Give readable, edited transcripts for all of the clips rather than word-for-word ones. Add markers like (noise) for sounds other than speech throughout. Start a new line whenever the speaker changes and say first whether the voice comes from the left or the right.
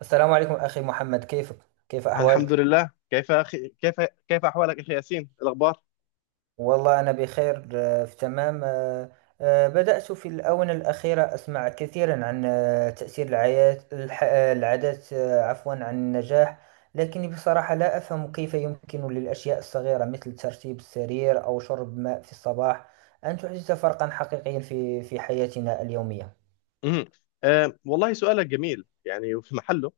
right: السلام عليكم أخي محمد، كيفك؟ كيف
left: الحمد
right: أحوالك؟
left: لله، كيف أخي؟ كيف أحوالك أخي ياسين؟ الأخبار؟
right: والله أنا بخير، في تمام. بدأت في الآونة الأخيرة أسمع كثيرا عن تأثير العيات الح- آه، العادات، عفوا، عن النجاح. لكني بصراحة لا أفهم كيف يمكن للأشياء الصغيرة مثل ترتيب السرير أو شرب ماء في الصباح أن تحدث فرقا حقيقيا في حياتنا اليومية.
left: مم. والله سؤالك جميل، يعني وفي محله.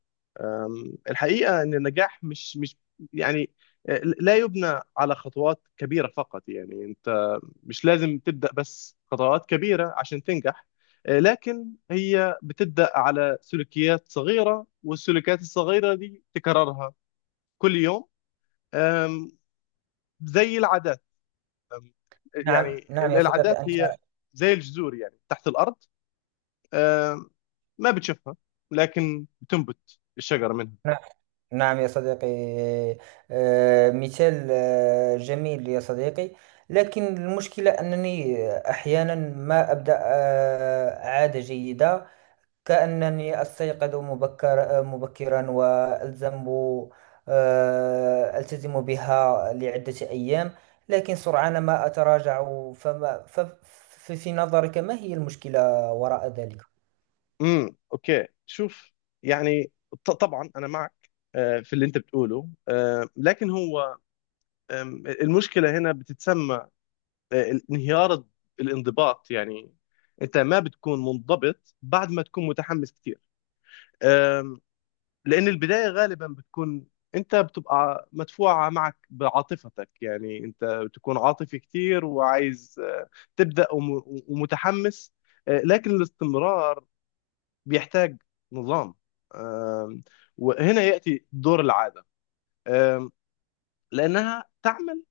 left: الحقيقة أن النجاح مش يعني لا يبنى على خطوات كبيرة فقط. يعني أنت مش لازم تبدأ بس خطوات كبيرة عشان تنجح، لكن هي بتبدأ على سلوكيات صغيرة، والسلوكيات الصغيرة دي تكررها كل يوم. آم، زي العادات. أم،
right: نعم،
left: يعني
right: نعم يا صديقي،
left: العادات
right: أنت.
left: هي زي الجذور، يعني تحت الأرض، أم، ما بتشوفها، لكن بتنبت الشجرة منها.
right: نعم. نعم يا صديقي، مثال جميل يا صديقي. لكن المشكلة أنني أحيانا ما أبدأ عادة جيدة، كأنني أستيقظ مبكرا، وألزم آه، ألتزم بها لعدة أيام، لكن سرعان ما أتراجع. في نظرك، ما هي المشكلة وراء ذلك؟
left: اوكي، شوف، يعني طبعا انا معك في اللي انت بتقوله، لكن هو المشكله هنا بتتسمى انهيار الانضباط. يعني انت ما بتكون منضبط بعد ما تكون متحمس كتير، لأن البداية غالبا بتكون أنت بتبقى مدفوعة معك بعاطفتك، يعني أنت بتكون عاطفي كتير وعايز تبدأ ومتحمس، لكن الاستمرار بيحتاج نظام. آم، وهنا يأتي دور العادة، آم، لأنها تعمل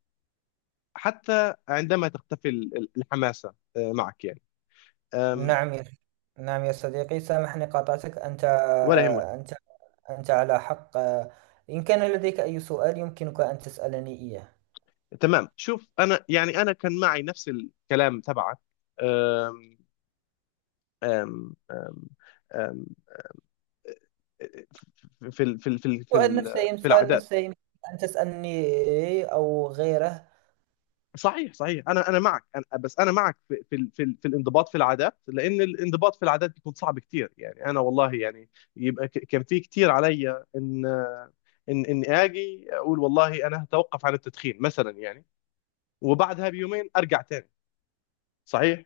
left: حتى عندما تختفي الحماسة معك، يعني آم،
right: نعم يا نعم يا صديقي، سامحني، قاطعتك.
left: ولا يهمك.
right: أنت أنت على حق. إن كان لديك أي سؤال، يمكنك أن تسألني إياه.
left: تمام، شوف، أنا يعني أنا كان معي نفس الكلام تبعك. آم، آم، آم، في ال- في ال- في ال- في
right: سؤال
left: ال-
right: نفسي
left: في
right: سؤال
left: العادات.
right: نفسي يمكن أن تسألني، أو غيره.
left: صحيح صحيح، انا معك، أنا بس انا معك في في الانضباط في العادات، لان الانضباط في العادات بيكون صعب كتير، يعني انا والله يعني يبقى كان في كتير عليا ان ان اني اجي اقول والله انا هتوقف عن التدخين مثلا، يعني وبعدها بيومين ارجع تاني. صحيح.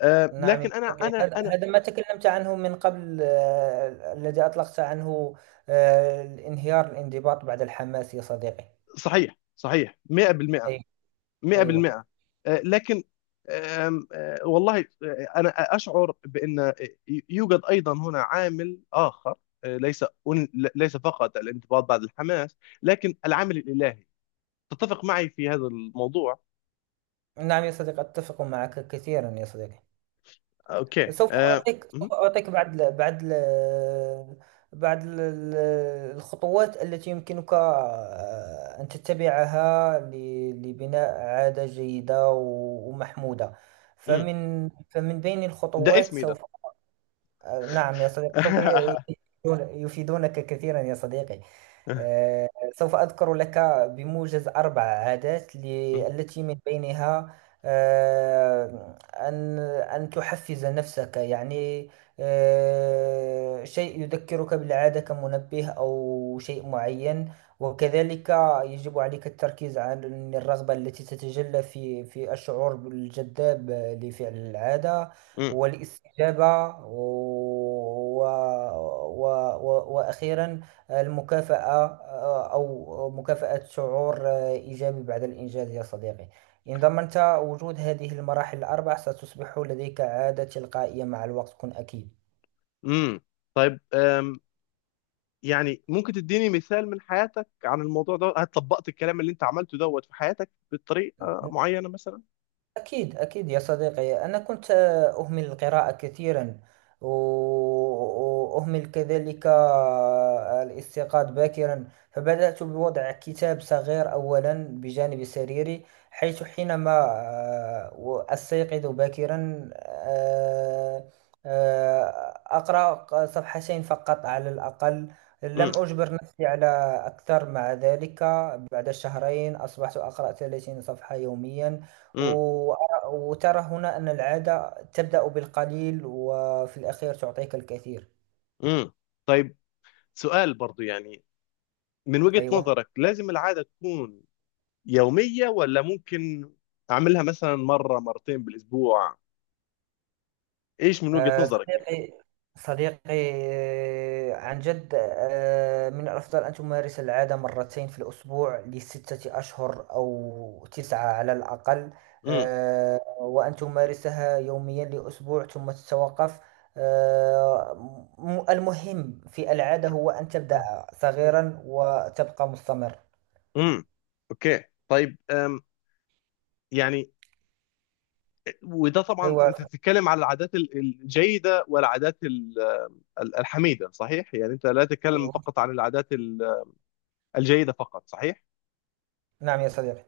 left: آه،
right: نعم يا
left: لكن انا
right: صديقي،
left: انا
right: هذا
left: انا
right: هذا ما تكلمت عنه من قبل، الذي أطلقت عنه الانهيار الانضباط بعد الحماس، يا صديقي.
left: صحيح صحيح 100%
right: أي، أيوه.
left: 100%. لكن آم، آه، والله، أنا أشعر بأن يوجد أيضا هنا عامل آخر، آه، ليس ليس فقط الانضباط بعد الحماس، لكن العامل الإلهي. تتفق معي في هذا الموضوع؟
right: نعم يا صديقي، أتفق معك كثيرا يا صديقي.
left: أوكي.
right: سوف أعطيك سوف أعطيك بعض ال- ال- الخطوات التي يمكنك أن تتبعها لبناء عادة جيدة ومحمودة.
left: م-
right: فمن بين
left: ده
right: الخطوات،
left: اسمي ده.
right: سوف نعم يا صديقي، سوف
left: (laughs)
right: يفيدونك كثيرا يا صديقي. آه، سوف أذكر لك بموجز أربع عادات،
left: م-
right: التي من بينها أن تحفز نفسك، يعني شيء يذكرك بالعادة كمنبه أو شيء معين، وكذلك يجب عليك التركيز عن الرغبة التي تتجلى في الشعور بالجذاب لفعل العادة،
left: م-
right: والاستجابة، و و و و وأخيرا المكافأة، أو مكافأة، شعور إيجابي بعد الإنجاز يا صديقي. إن ضمنت وجود هذه المراحل الأربع، ستصبح لديك عادة تلقائية مع الوقت، كن أكيد.
left: م. طيب، يعني ممكن تديني مثال من حياتك عن الموضوع ده؟ هل طبقت الكلام اللي انت عملته دوت في حياتك بطريقة معينة مثلا؟
right: أكيد، أكيد يا صديقي، أنا كنت أهمل القراءة كثيرا، و- وأهمل كذلك الاستيقاظ باكرا، فبدأت بوضع كتاب صغير أولا بجانب سريري، حينما أستيقظ باكرا، آه، أقرأ صفحتين فقط على الأقل،
left: م-
right: لم أجبر نفسي على أكثر. مع ذلك بعد شهرين أصبحت أقرأ 30 صفحة يوميا.
left: م.
right: وترى هنا أن العادة تبدأ بالقليل، وفي الأخير تعطيك الكثير.
left: امم، طيب، سؤال برضو، يعني من وجهة
right: أيوة.
left: نظرك لازم العادة تكون يومية، ولا ممكن أعملها مثلا مرة مرتين بالأسبوع؟ إيش من وجهة نظرك يعني؟
right: صديقي، صديقي، عن جد، من الأفضل أن تمارس العادة مرتين في الأسبوع لستة أشهر أو تسعة على الأقل،
left: امم.
right: وأن تمارسها يوميا لأسبوع، ثم تتوقف. آه، المهم في العادة هو أن تبدأ صغيرا وتبقى مستمر.
left: امم، اوكي، طيب أم، يعني وده طبعا
right: أيوة.
left: انت تتكلم على العادات الجيده والعادات ال- الحميده، صحيح؟ يعني انت لا تتكلم فقط عن العادات الجيده فقط، صحيح؟
right: نعم يا صديقي،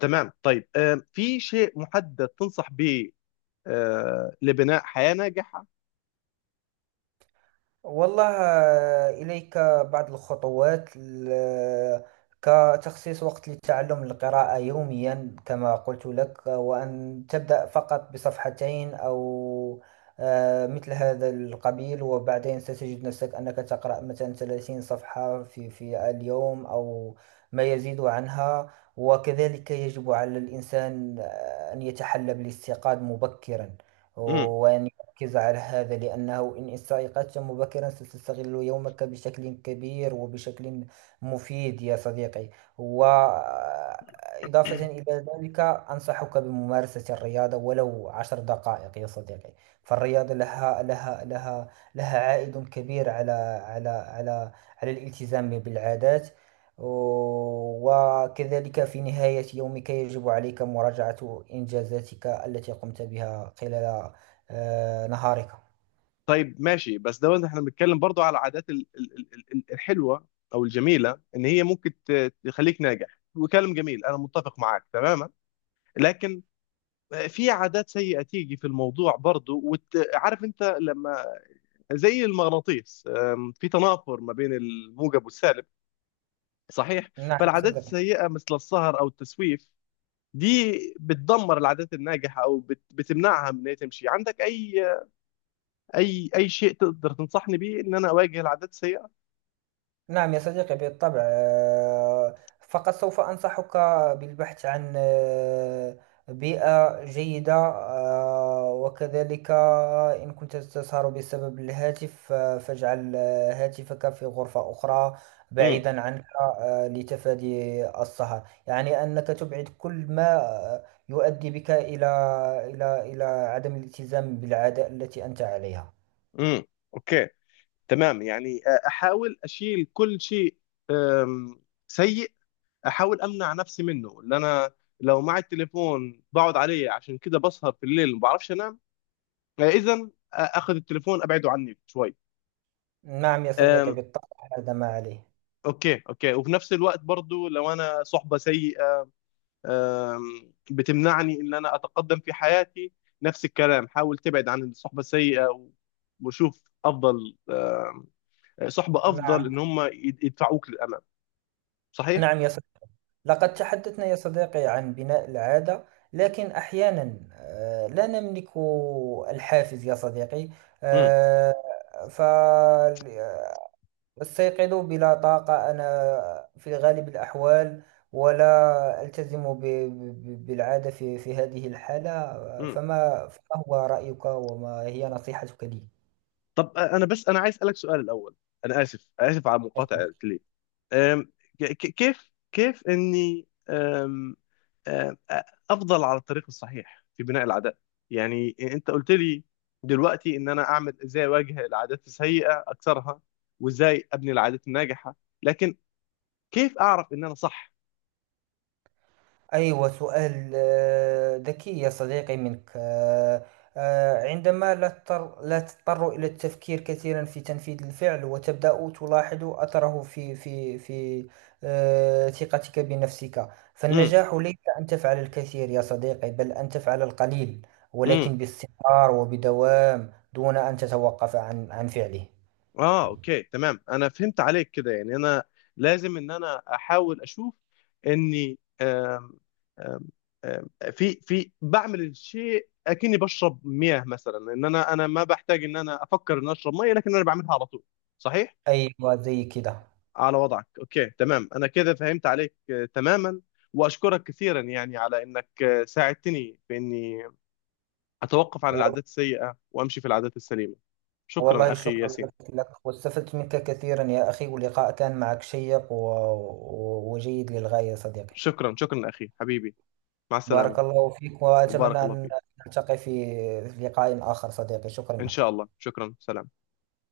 left: تمام، طيب في شيء محدد تنصح به لبناء حياه ناجحه؟
right: والله إليك بعض الخطوات، كتخصيص وقت لتعلم القراءة يوميا، كما قلت لك، وأن تبدأ فقط بصفحتين، أو مثل هذا القبيل، وبعدين ستجد نفسك أنك تقرأ مثلا 30 صفحة في اليوم، أو ما يزيد عنها. وكذلك يجب على الإنسان أن يتحلى بالاستيقاظ مبكرا، وأن ركز على هذا، لأنه إن استيقظت مبكرا، ستستغل يومك بشكل كبير وبشكل مفيد يا صديقي. وإضافة إلى ذلك، أنصحك بممارسة الرياضة ولو 10 دقائق يا صديقي. فالرياضة لها عائد كبير على على على الالتزام بالعادات. وكذلك في نهاية يومك يجب عليك مراجعة إنجازاتك التي قمت بها خلال نهارك.
left: طيب، ماشي، بس ده احنا بنتكلم برضو على العادات الحلوه او الجميله ان هي ممكن تخليك ناجح، وكلام جميل انا متفق معاك تماما. لكن في عادات سيئه تيجي في الموضوع برضو، وعارف انت لما زي المغناطيس، في تنافر ما بين الموجب والسالب، صحيح؟
right: نعم يا
left: فالعادات
right: صديقي.
left: السيئه مثل السهر او التسويف دي بتدمر العادات الناجحه او بتمنعها من ان هي تمشي عندك. اي شيء تقدر تنصحني بيه ان انا اواجه العادات السيئه؟
right: نعم يا صديقي، بالطبع. فقط سوف أنصحك بالبحث عن بيئة جيدة، وكذلك إن كنت تسهر بسبب الهاتف، فاجعل هاتفك في غرفة أخرى بعيدا عنك، لتفادي السهر، يعني أنك تبعد كل ما يؤدي بك إلى عدم الالتزام بالعادة التي أنت عليها.
left: امم، اوكي، تمام، يعني احاول اشيل كل شيء آم، سيء، احاول امنع نفسي منه. اللي انا لو معي التليفون بقعد عليه، عشان كده بسهر في الليل ما بعرفش انام، اذا اخذ التليفون ابعده عني شوي.
right: نعم يا
left: آم،
right: صديقي، بالطبع. هذا ما عليه.
left: اوكي اوكي، وفي نفس الوقت برضو لو انا صحبة سيئة بتمنعني ان انا اتقدم في حياتي، نفس الكلام، حاول تبعد عن الصحبة السيئة وشوف افضل، صحبة افضل
right: نعم،
left: ان هم يدفعوك للامام. صحيح.
right: نعم يا صديقي، لقد تحدثنا يا صديقي عن بناء العادة، لكن أحيانا لا نملك الحافز يا صديقي،
left: امم.
right: فاستيقظ بلا طاقة أنا في غالب الأحوال، ولا ألتزم بالعادة في هذه الحالة.
left: امم،
right: فما هو رأيك، وما هي نصيحتك لي؟
left: طب انا بس انا عايز اسالك سؤال الاول. انا اسف على المقاطعه ليه. أم، كيف اني أم، أ- افضل على الطريق الصحيح في بناء العادات؟ يعني انت قلت لي دلوقتي ان انا اعمل ازاي اواجه العادات السيئه اكسرها، وازاي ابني العادات الناجحه، لكن كيف اعرف ان انا صح؟
right: أيوة، سؤال ذكي يا صديقي منك. عندما لا تضطر إلى التفكير كثيرا في تنفيذ الفعل، وتبدأ تلاحظ أثره في ثقتك بنفسك. فالنجاح ليس أن تفعل الكثير يا صديقي، بل أن تفعل القليل،
left: امم.
right: ولكن باستمرار وبدوام دون أن تتوقف عن فعله.
left: اه، اوكي، تمام، انا فهمت عليك كده. يعني انا لازم ان انا احاول اشوف اني آم، آم، آم، في بعمل الشيء اكني بشرب مياه مثلا، ان انا ما بحتاج ان انا افكر ان اشرب ميه، لكن انا بعملها على طول، صحيح؟
right: أيوة، زي كده.
left: على وضعك. اوكي، تمام، انا كده فهمت عليك تماما، واشكرك كثيرا يعني على انك ساعدتني في اني اتوقف عن العادات السيئة وامشي في العادات السليمة. شكرا
right: والله
left: اخي
right: شكرا
left: ياسين.
right: لك، واستفدت منك كثيرا يا أخي، واللقاء كان معك شيق وجيد للغاية صديقي.
left: شكرا اخي حبيبي، مع
right: بارك
left: السلامة.
right: الله فيك،
left: وبارك
right: وأتمنى
left: الله
right: أن
left: فيك.
right: نلتقي في لقاء آخر صديقي، شكرا
left: إن
right: لك.
left: شاء الله، شكرا، سلام.